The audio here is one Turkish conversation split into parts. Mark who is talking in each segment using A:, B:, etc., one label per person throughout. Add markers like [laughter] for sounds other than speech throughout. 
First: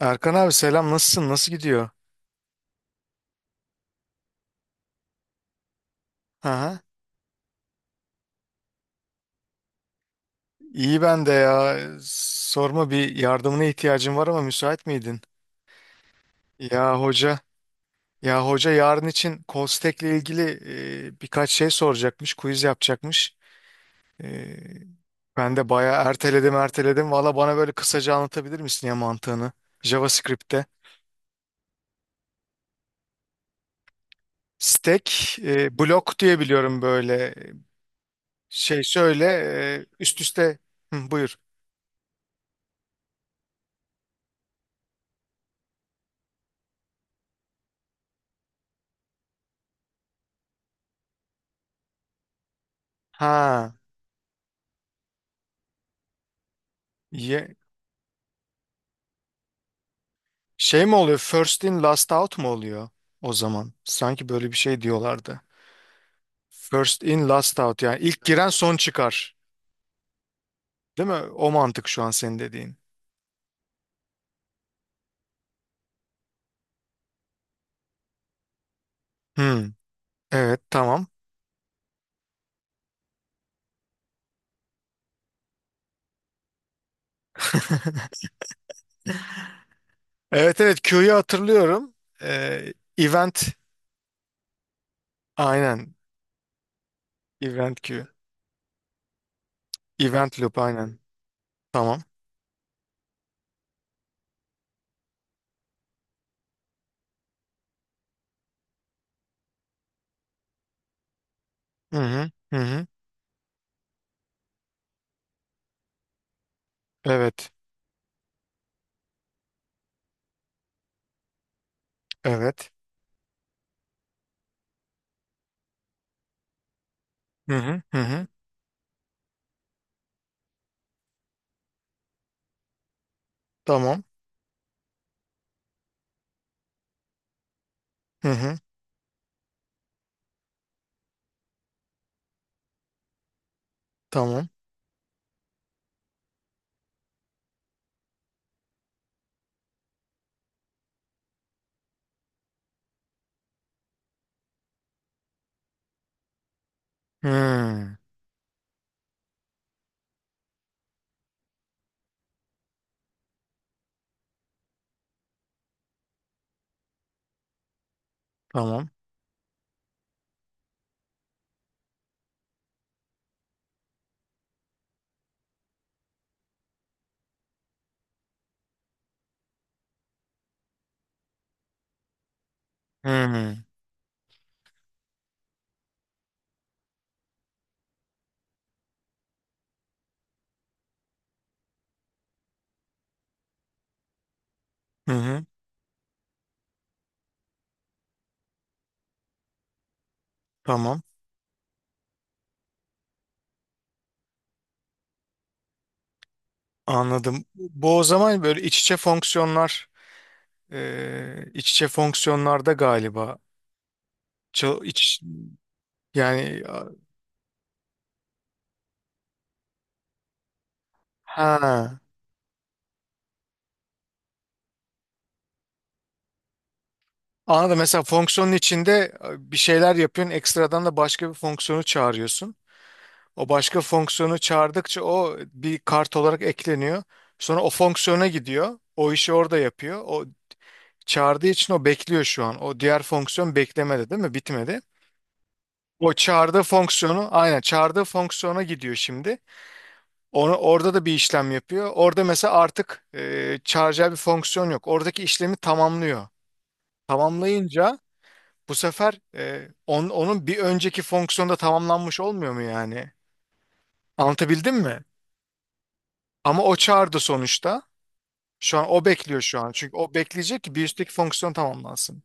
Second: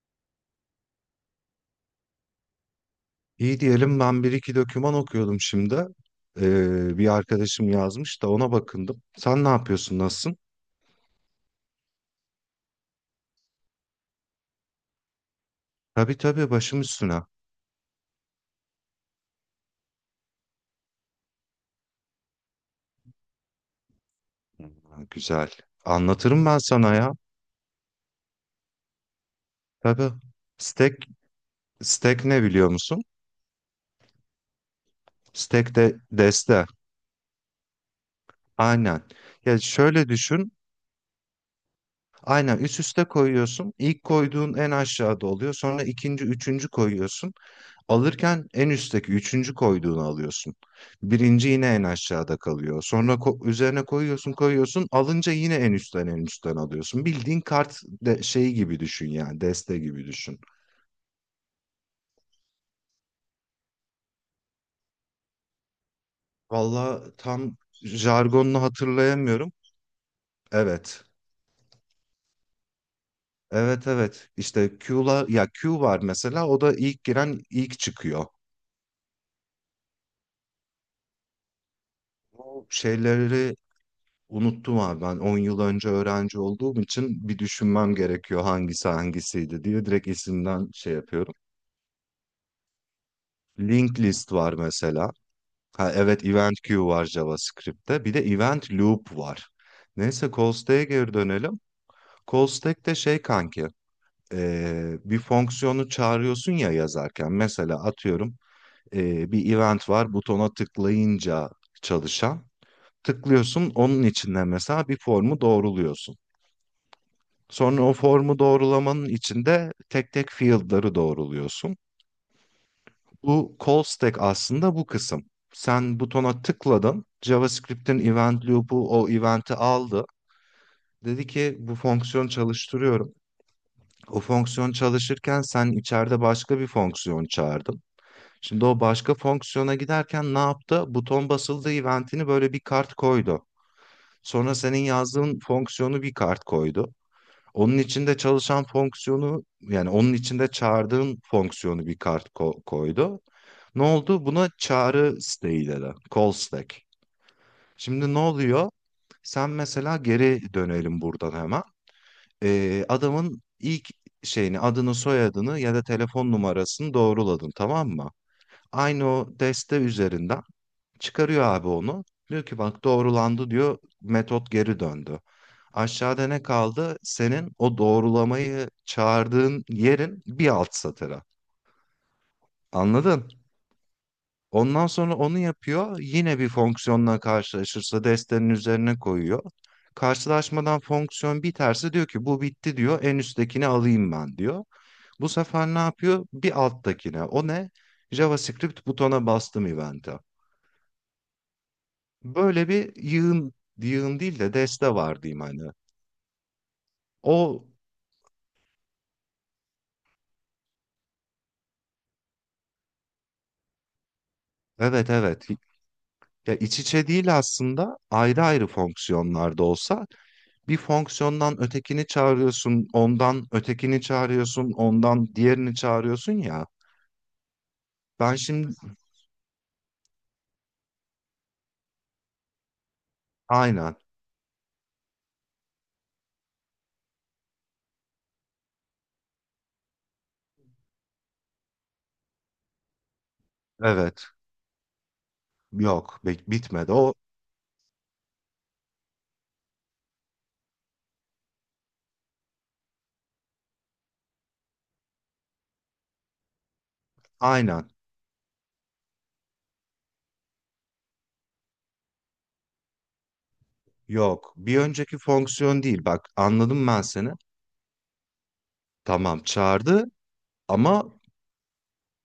A: Erkan abi selam, nasılsın, nasıl gidiyor?
B: İyi diyelim ben bir iki doküman okuyordum şimdi.
A: Aha.
B: Bir arkadaşım yazmış da ona bakındım. Sen ne yapıyorsun, nasılsın?
A: İyi, ben de ya, sorma, bir yardımına ihtiyacım var ama müsait miydin?
B: Tabii tabii, başım
A: Ya
B: üstüne. Ha,
A: hoca, ya hoca yarın için Kostek'le ilgili birkaç şey soracakmış, quiz yapacakmış. E,
B: güzel.
A: Ben de bayağı
B: Anlatırım
A: erteledim
B: ben sana
A: erteledim
B: ya.
A: valla bana böyle kısaca anlatabilir misin ya mantığını,
B: Tabii.
A: JavaScript'te?
B: Stack, stack ne biliyor musun?
A: Stack,
B: Stack de
A: blok diye
B: deste.
A: biliyorum böyle, şey
B: Aynen.
A: şöyle,
B: Ya şöyle
A: üst
B: düşün.
A: üste. Hı, buyur.
B: Aynen üst üste koyuyorsun. İlk koyduğun en aşağıda oluyor. Sonra ikinci, üçüncü koyuyorsun. Alırken en üstteki üçüncü koyduğunu alıyorsun. Birinci yine en aşağıda kalıyor. Sonra
A: Ha.
B: üzerine koyuyorsun koyuyorsun. Alınca yine en üstten en üstten alıyorsun. Bildiğin
A: Ye,
B: kart de şeyi gibi düşün, yani deste gibi düşün.
A: şey mi oluyor? First in last out mu oluyor o zaman? Sanki böyle bir şey diyorlardı.
B: Valla
A: First in last
B: tam
A: out, yani ilk giren
B: jargonunu
A: son çıkar.
B: hatırlayamıyorum. Evet.
A: Değil mi? O mantık şu an senin dediğin.
B: Evet evet. İşte Q'la, ya Q var mesela, o da ilk giren ilk çıkıyor.
A: Hmm, evet, tamam.
B: Bu şeyleri unuttum abi, ben 10 yıl önce öğrenci olduğum için bir düşünmem gerekiyor hangisi hangisiydi diye, direkt
A: Evet
B: isimden
A: evet,
B: şey
A: Q'yu
B: yapıyorum.
A: hatırlıyorum. Event
B: Linked list var mesela. Ha
A: aynen.
B: evet, event queue var
A: Event
B: JavaScript'te.
A: Q.
B: Bir de event loop var. Neyse,
A: Event
B: call
A: loop
B: stack'e
A: aynen.
B: geri dönelim.
A: Tamam.
B: Call stack de şey kanki, bir fonksiyonu çağırıyorsun ya yazarken. Mesela atıyorum, bir event var butona tıklayınca
A: Hı hı
B: çalışan.
A: hı hı.
B: Tıklıyorsun, onun içinde mesela bir formu doğruluyorsun.
A: Evet.
B: Sonra o formu doğrulamanın içinde tek tek field'ları doğruluyorsun.
A: Evet.
B: Bu call stack aslında bu kısım. Sen butona tıkladın,
A: Hı hı hı
B: JavaScript'in
A: hı.
B: event loop'u o event'i aldı. Dedi ki bu fonksiyon çalıştırıyorum.
A: Tamam.
B: O fonksiyon çalışırken sen içeride başka bir fonksiyon çağırdın.
A: Hı hı.
B: Şimdi o başka fonksiyona giderken ne yaptı? Buton basıldı event'ini böyle bir kart koydu.
A: Tamam.
B: Sonra senin yazdığın fonksiyonu bir kart koydu. Onun içinde çalışan fonksiyonu, yani onun içinde çağırdığın fonksiyonu bir kart koydu. Ne oldu? Buna çağrı stack dedi. Call stack.
A: Hmm,
B: Şimdi ne oluyor? Sen mesela geri dönelim buradan hemen. Adamın ilk şeyini, adını soyadını ya da telefon numarasını doğruladın, tamam mı?
A: tamam.
B: Aynı o deste üzerinden çıkarıyor abi onu. Diyor ki bak doğrulandı diyor. Metot geri döndü. Aşağıda ne kaldı? Senin o doğrulamayı çağırdığın yerin bir alt satırı.
A: Hı
B: Anladın?
A: hı
B: Ondan sonra onu yapıyor. Yine bir fonksiyonla karşılaşırsa destenin üzerine koyuyor. Karşılaşmadan fonksiyon biterse diyor ki bu bitti diyor. En üsttekini alayım ben diyor.
A: hı
B: Bu
A: hı.
B: sefer ne yapıyor? Bir alttakine. O ne? JavaScript, butona bastım event'e.
A: Tamam.
B: Böyle bir yığın, yığın değil de deste var diyeyim hani.
A: Anladım.
B: O,
A: Bu o zaman böyle iç içe fonksiyonlar, iç içe fonksiyonlarda galiba. Çal-
B: evet
A: iç,
B: evet, ya
A: yani
B: iç
A: a-
B: içe değil aslında, ayrı ayrı fonksiyonlarda olsa bir fonksiyondan
A: ha.
B: ötekini çağırıyorsun, ondan ötekini çağırıyorsun, ondan diğerini çağırıyorsun ya.
A: Anladım. Mesela
B: Ben
A: fonksiyonun
B: şimdi
A: içinde bir şeyler yapıyorsun, ekstradan da başka bir fonksiyonu çağırıyorsun. O başka
B: aynen
A: fonksiyonu çağırdıkça o bir kart olarak ekleniyor. Sonra o fonksiyona gidiyor. O işi orada yapıyor. O çağırdığı için o bekliyor şu an. O diğer fonksiyon beklemedi, değil
B: evet,
A: mi? Bitmedi. O
B: yok
A: çağırdığı
B: bitmedi o
A: fonksiyonu, aynen çağırdığı fonksiyona gidiyor şimdi. Onu, orada da bir işlem yapıyor. Orada mesela artık çağıracağı bir fonksiyon yok. Oradaki işlemi tamamlıyor.
B: aynen,
A: Tamamlayınca bu sefer onun bir önceki fonksiyonda tamamlanmış olmuyor mu yani?
B: yok
A: Anlatabildim
B: bir
A: mi?
B: önceki fonksiyon değil, bak
A: Ama o
B: anladım ben
A: çağırdı
B: seni.
A: sonuçta. Şu an o bekliyor
B: Tamam
A: şu an. Çünkü
B: çağırdı
A: o bekleyecek ki bir üstteki
B: ama,
A: fonksiyon tamamlansın.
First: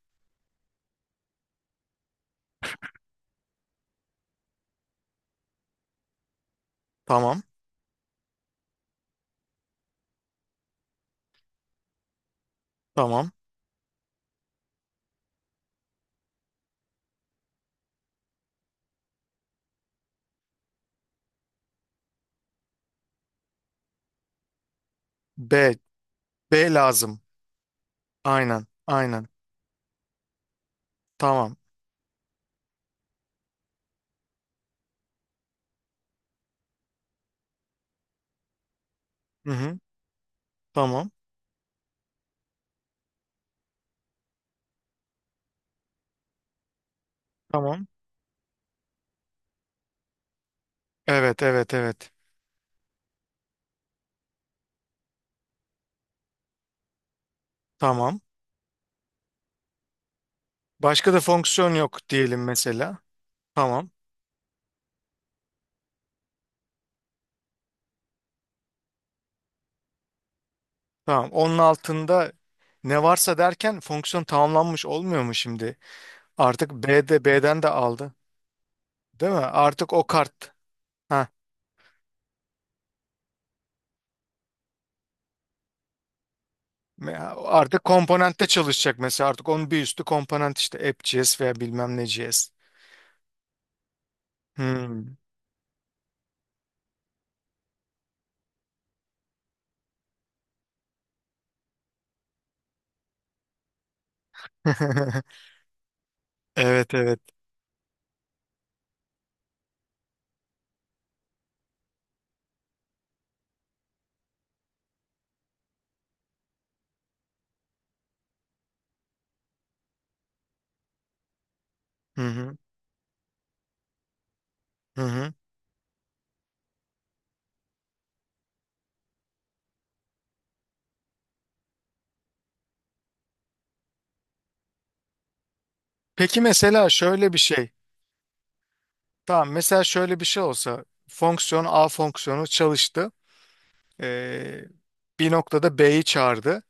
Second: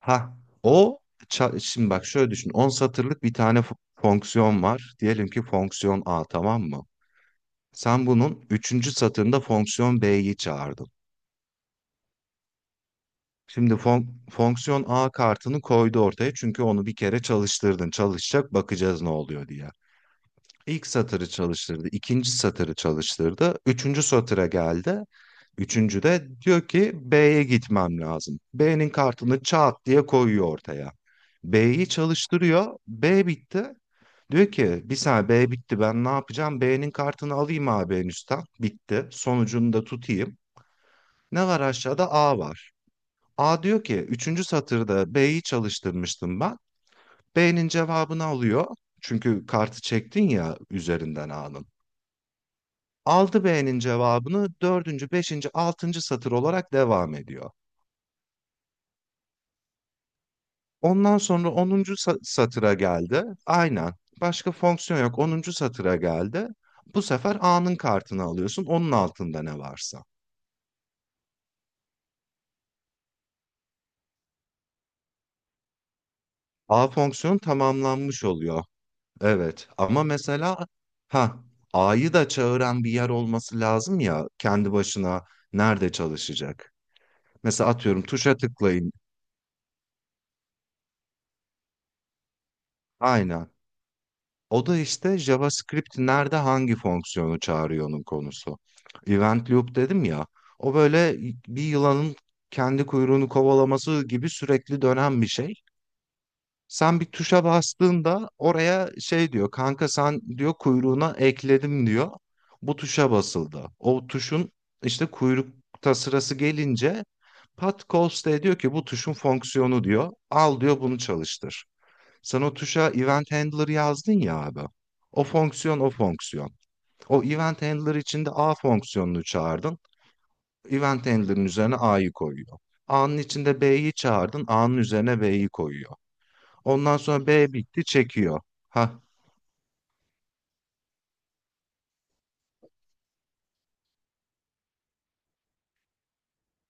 B: ha o şimdi bak şöyle düşün. 10 satırlık bir tane fonksiyon var. Diyelim ki fonksiyon A, tamam mı?
A: Tamam,
B: Sen bunun üçüncü satırında fonksiyon B'yi çağırdın.
A: tamam.
B: Şimdi fonksiyon A kartını koydu ortaya, çünkü onu bir kere çalıştırdın. Çalışacak, bakacağız ne oluyor diye. İlk satırı çalıştırdı, ikinci satırı çalıştırdı, üçüncü satıra geldi.
A: B,
B: Üçüncü de diyor
A: B
B: ki
A: lazım.
B: B'ye gitmem lazım.
A: Aynen,
B: B'nin
A: aynen.
B: kartını çat diye koyuyor ortaya.
A: Tamam.
B: B'yi çalıştırıyor. B bitti. Diyor ki bir saniye B bitti ben ne yapacağım? B'nin kartını alayım abi en üstten. Bitti.
A: Hı
B: Sonucunu
A: hı,
B: da tutayım.
A: tamam,
B: Ne var aşağıda? A var. A diyor ki üçüncü satırda B'yi çalıştırmıştım ben. B'nin
A: tamam.
B: cevabını alıyor. Çünkü kartı çektin ya üzerinden
A: Evet,
B: A'nın.
A: evet, evet.
B: Aldı B'nin cevabını, dördüncü, beşinci, altıncı satır olarak devam ediyor.
A: Tamam. Başka
B: Ondan
A: da
B: sonra
A: fonksiyon
B: onuncu
A: yok diyelim
B: satıra
A: mesela.
B: geldi.
A: Tamam.
B: Aynen. Başka fonksiyon yok. Onuncu satıra geldi. Bu sefer A'nın kartını alıyorsun. Onun altında ne varsa.
A: Tamam. Onun altında ne varsa derken fonksiyon tamamlanmış olmuyor mu şimdi? Artık
B: A
A: B'de,
B: fonksiyonu
A: B'den de aldı.
B: tamamlanmış oluyor.
A: Değil mi?
B: Evet.
A: Artık
B: Ama
A: o kart.
B: mesela,
A: Ha.
B: ha, A'yı da çağıran bir yer olması lazım ya, kendi başına nerede çalışacak?
A: Me-
B: Mesela
A: artık
B: atıyorum, tuşa
A: komponentte
B: tıklayın.
A: çalışacak mesela. Artık onun bir üstü komponent, işte app.js veya bilmem ne JS.
B: Aynen. O da
A: Hmm.
B: işte JavaScript nerede hangi fonksiyonu çağırıyor'nun konusu. Event loop dedim ya. O böyle bir yılanın kendi kuyruğunu kovalaması gibi sürekli dönen bir
A: [laughs]
B: şey.
A: Evet
B: Sen bir
A: evet.
B: tuşa bastığında oraya şey diyor kanka, sen diyor kuyruğuna ekledim diyor. Bu tuşa basıldı. O tuşun işte kuyrukta sırası gelince, Pat Coste diyor ki bu tuşun fonksiyonu diyor. Al diyor bunu çalıştır.
A: Hı
B: Sen o
A: hı.
B: tuşa event handler yazdın ya abi.
A: Hı
B: O
A: hı.
B: fonksiyon o fonksiyon. O event handler içinde A fonksiyonunu çağırdın. Event handler'ın üzerine A'yı koyuyor. A'nın içinde B'yi çağırdın. A'nın üzerine B'yi koyuyor.
A: Peki mesela
B: Ondan sonra
A: şöyle bir
B: B
A: şey.
B: bitti çekiyor. Ha,
A: Tamam, mesela şöyle bir şey olsa, fonksiyon A fonksiyonu çalıştı. Ee, bir noktada B'yi çağırdı.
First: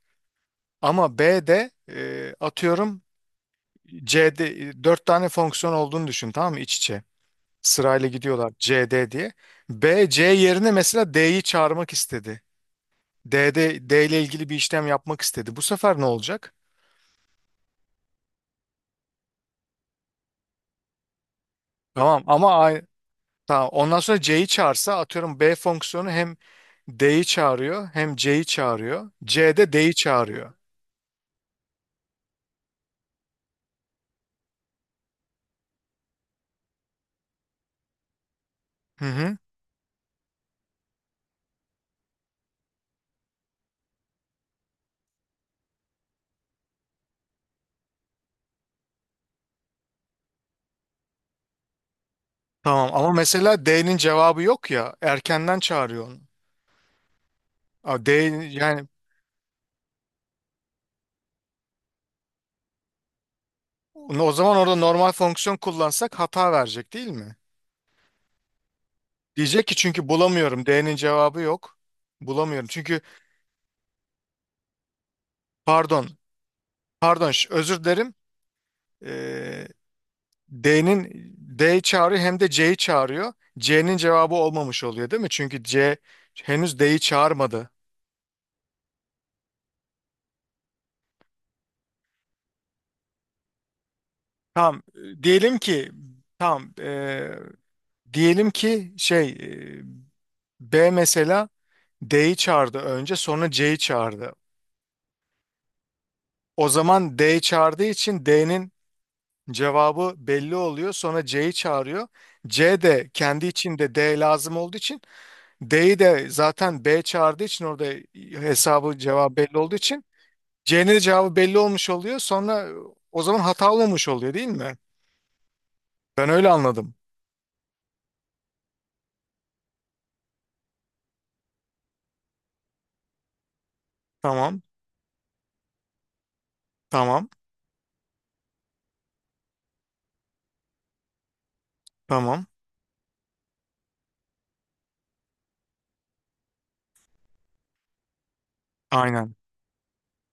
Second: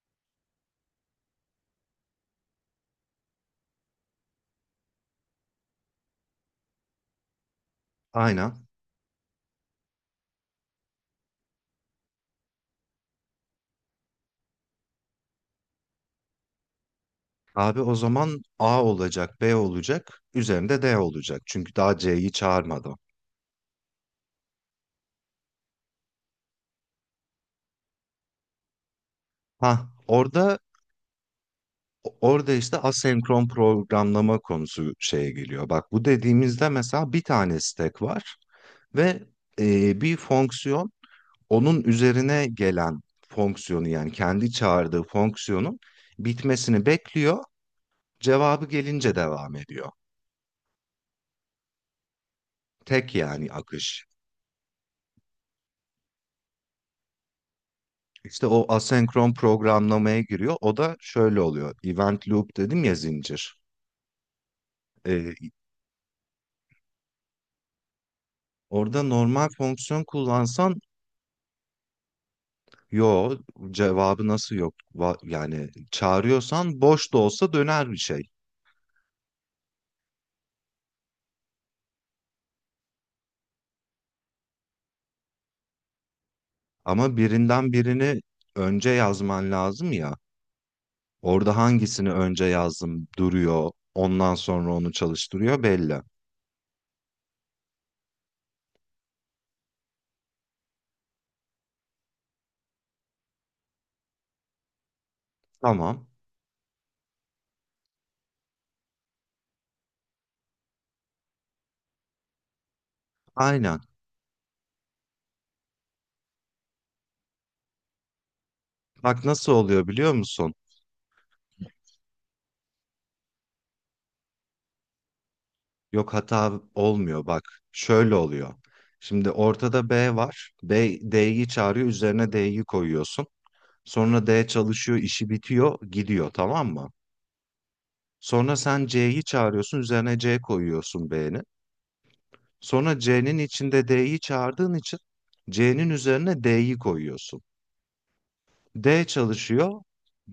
A: Ama B'de, atıyorum C'de, 4 tane fonksiyon olduğunu düşün, tamam mı, iç içe. Sırayla
B: aynen.
A: gidiyorlar, C D diye. B, C yerine mesela D'yi çağırmak istedi. D'de D ile ilgili bir işlem yapmak istedi. Bu sefer ne olacak?
B: Abi o zaman A olacak, B olacak, üzerinde D olacak. Çünkü daha
A: Tamam
B: C'yi
A: ama ay-
B: çağırmadım.
A: tamam. Ondan sonra C'yi çağırsa, atıyorum B fonksiyonu hem D'yi çağırıyor hem C'yi çağırıyor.
B: Ha,
A: C'de D'yi çağırıyor.
B: orada işte asenkron programlama konusu şeye geliyor. Bak bu dediğimizde mesela bir tane stack var
A: Hı
B: ve
A: hı.
B: bir fonksiyon onun üzerine gelen fonksiyonu, yani kendi çağırdığı fonksiyonun bitmesini bekliyor. Cevabı gelince devam ediyor.
A: Tamam ama
B: Tek yani
A: mesela D'nin
B: akış.
A: cevabı yok ya, erkenden çağırıyor onu. A, D
B: İşte o
A: yani,
B: asenkron programlamaya giriyor. O da şöyle oluyor. Event loop dedim ya zincir.
A: o zaman orada normal
B: Ee,
A: fonksiyon kullansak hata verecek değil mi?
B: Orada normal
A: Diyecek ki
B: fonksiyon
A: çünkü bulamıyorum.
B: kullansan,
A: D'nin cevabı yok. Bulamıyorum. Çünkü
B: yo, cevabı nasıl yok? Yani
A: pardon,
B: çağırıyorsan boş da
A: pardon ş-
B: olsa
A: özür
B: döner bir
A: dilerim.
B: şey.
A: Ee, D'nin, D'yi çağırıyor hem de C'yi çağırıyor. C'nin cevabı olmamış oluyor değil mi? Çünkü C henüz D'yi
B: Ama
A: çağırmadı.
B: birinden birini önce yazman lazım ya. Orada hangisini önce yazdım duruyor. Ondan sonra
A: Tamam.
B: onu
A: Diyelim
B: çalıştırıyor
A: ki
B: belli.
A: tamam. Diyelim ki şey, B mesela D'yi çağırdı önce, sonra C'yi çağırdı.
B: Tamam.
A: O zaman D çağırdığı için D'nin cevabı belli oluyor. Sonra C'yi çağırıyor. C de kendi
B: Aynen.
A: içinde D lazım olduğu için, D'yi de zaten B çağırdığı için, orada hesabı
B: Bak
A: cevabı
B: nasıl
A: belli olduğu
B: oluyor
A: için
B: biliyor musun?
A: C'nin de cevabı belli olmuş oluyor. Sonra o zaman hata olmamış oluyor değil mi?
B: Yok
A: Ben öyle
B: hata
A: anladım.
B: olmuyor bak. Şöyle oluyor. Şimdi ortada B var. B D'yi çağırıyor. Üzerine D'yi koyuyorsun. Sonra D
A: Tamam.
B: çalışıyor, işi bitiyor, gidiyor, tamam mı?
A: Tamam.
B: Sonra sen C'yi çağırıyorsun. Üzerine C koyuyorsun B'nin.
A: Tamam.
B: Sonra C'nin içinde D'yi çağırdığın için C'nin üzerine D'yi koyuyorsun. D
A: Aynen.
B: çalışıyor.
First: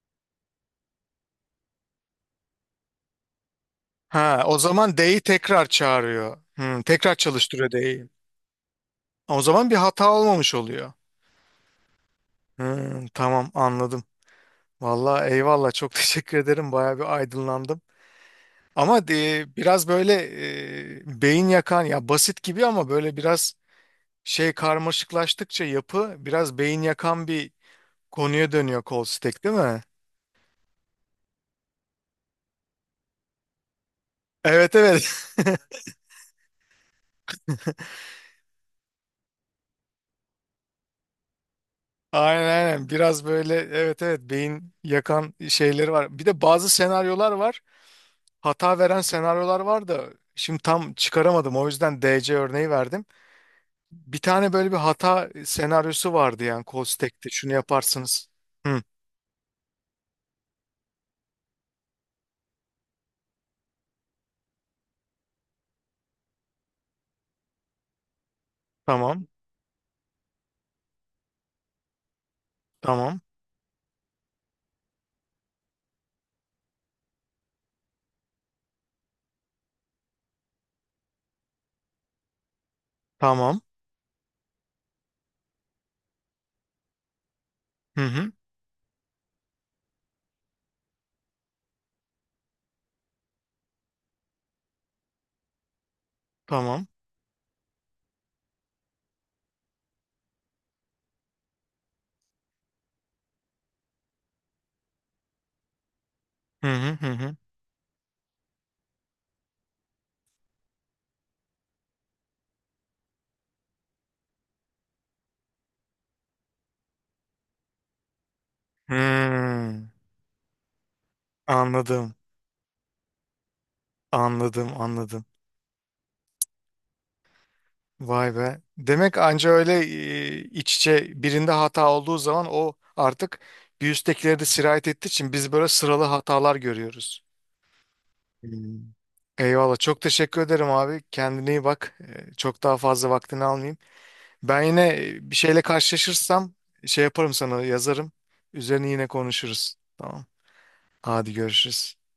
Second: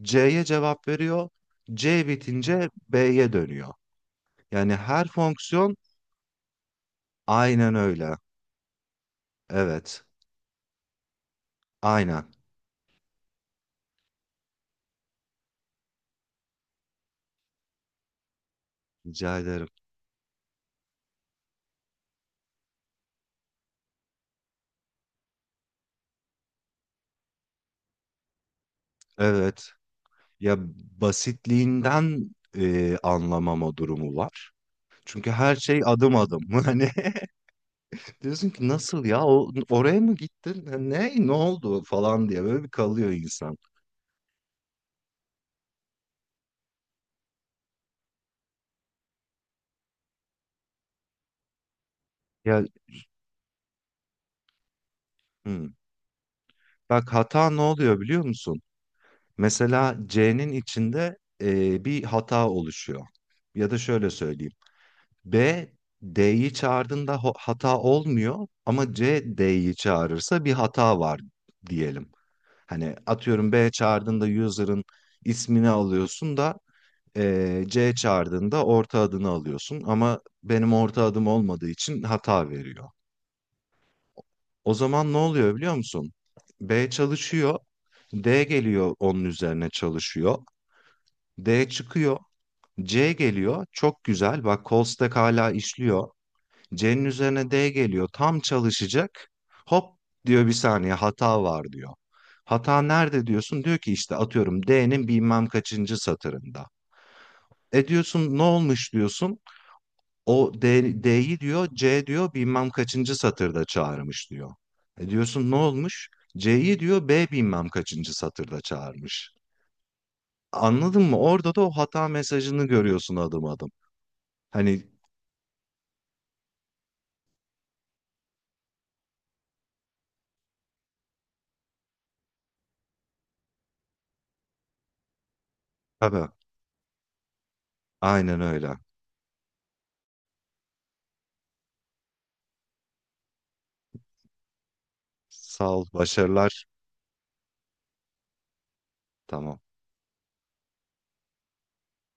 B: C'ye cevap veriyor. C bitince B'ye dönüyor.
A: Ha, o
B: Yani
A: zaman
B: her
A: D'yi tekrar
B: fonksiyon
A: çağırıyor. Hmm, tekrar çalıştırıyor
B: aynen
A: D'yi.
B: öyle.
A: O zaman bir
B: Evet.
A: hata olmamış oluyor.
B: Aynen.
A: Hmm, tamam, anladım. Vallahi eyvallah, çok [laughs] teşekkür ederim. Bayağı bir aydınlandım. Ama
B: Rica
A: de,
B: ederim.
A: biraz böyle beyin yakan ya, basit gibi ama böyle biraz şey, karmaşıklaştıkça yapı biraz beyin yakan bir konuya dönüyor kol stack, değil
B: Evet.
A: mi?
B: Ya basitliğinden anlamama durumu var.
A: Evet
B: Çünkü
A: evet.
B: her şey adım adım. [laughs] Hani diyorsun ki nasıl ya, oraya mı gittin? Ne oldu
A: [laughs]
B: falan
A: Aynen
B: diye böyle bir
A: aynen.
B: kalıyor
A: Biraz böyle,
B: insan.
A: evet evet, beyin yakan şeyleri var. Bir de bazı senaryolar var. Hata veren senaryolar var da şimdi tam çıkaramadım. O yüzden DC
B: Ya,
A: örneği verdim. Bir tane böyle bir hata
B: hı.
A: senaryosu vardı yani kol
B: Bak
A: stack'te.
B: hata
A: Şunu
B: ne oluyor biliyor
A: yaparsınız.
B: musun?
A: Hı,
B: Mesela C'nin içinde bir hata oluşuyor. Ya da şöyle söyleyeyim. B D'yi çağırdığında hata olmuyor ama C
A: tamam.
B: D'yi çağırırsa bir hata var diyelim. Hani
A: Tamam.
B: atıyorum B çağırdığında user'ın ismini alıyorsun da C çağırdığında orta adını alıyorsun ama benim orta adım olmadığı için hata veriyor.
A: Tamam.
B: O zaman ne oluyor biliyor musun? B çalışıyor,
A: Hı hı.
B: D geliyor onun üzerine çalışıyor, D çıkıyor, C geliyor, çok güzel bak call stack hala işliyor.
A: Tamam.
B: C'nin üzerine D geliyor. Tam çalışacak. Hop diyor bir saniye hata var diyor. Hata nerede diyorsun? Diyor ki işte atıyorum D'nin bilmem kaçıncı satırında.
A: Hı hı hı hı.
B: E diyorsun ne olmuş diyorsun. O D, D'yi diyor C diyor bilmem kaçıncı satırda çağırmış diyor. E diyorsun ne olmuş? C'yi diyor B bilmem kaçıncı satırda çağırmış.
A: Hmm.
B: Anladın mı? Orada da o hata
A: Anladım.
B: mesajını görüyorsun adım adım.
A: Anladım,
B: Hani
A: anladım. Vay be. Demek anca öyle iç içe birinde hata olduğu zaman, o artık bir üsttekileri de sirayet ettiği için biz böyle sıralı
B: tabii
A: hatalar görüyoruz.
B: aynen öyle.
A: Hmm. Eyvallah. Çok teşekkür ederim abi. Kendine iyi bak. Çok daha fazla vaktini almayayım. Ben yine bir şeyle
B: Sağ ol,
A: karşılaşırsam
B: başarılar.
A: şey yaparım, sana yazarım. Üzerine yine
B: Tamam.
A: konuşuruz. Tamam. Hadi görüşürüz.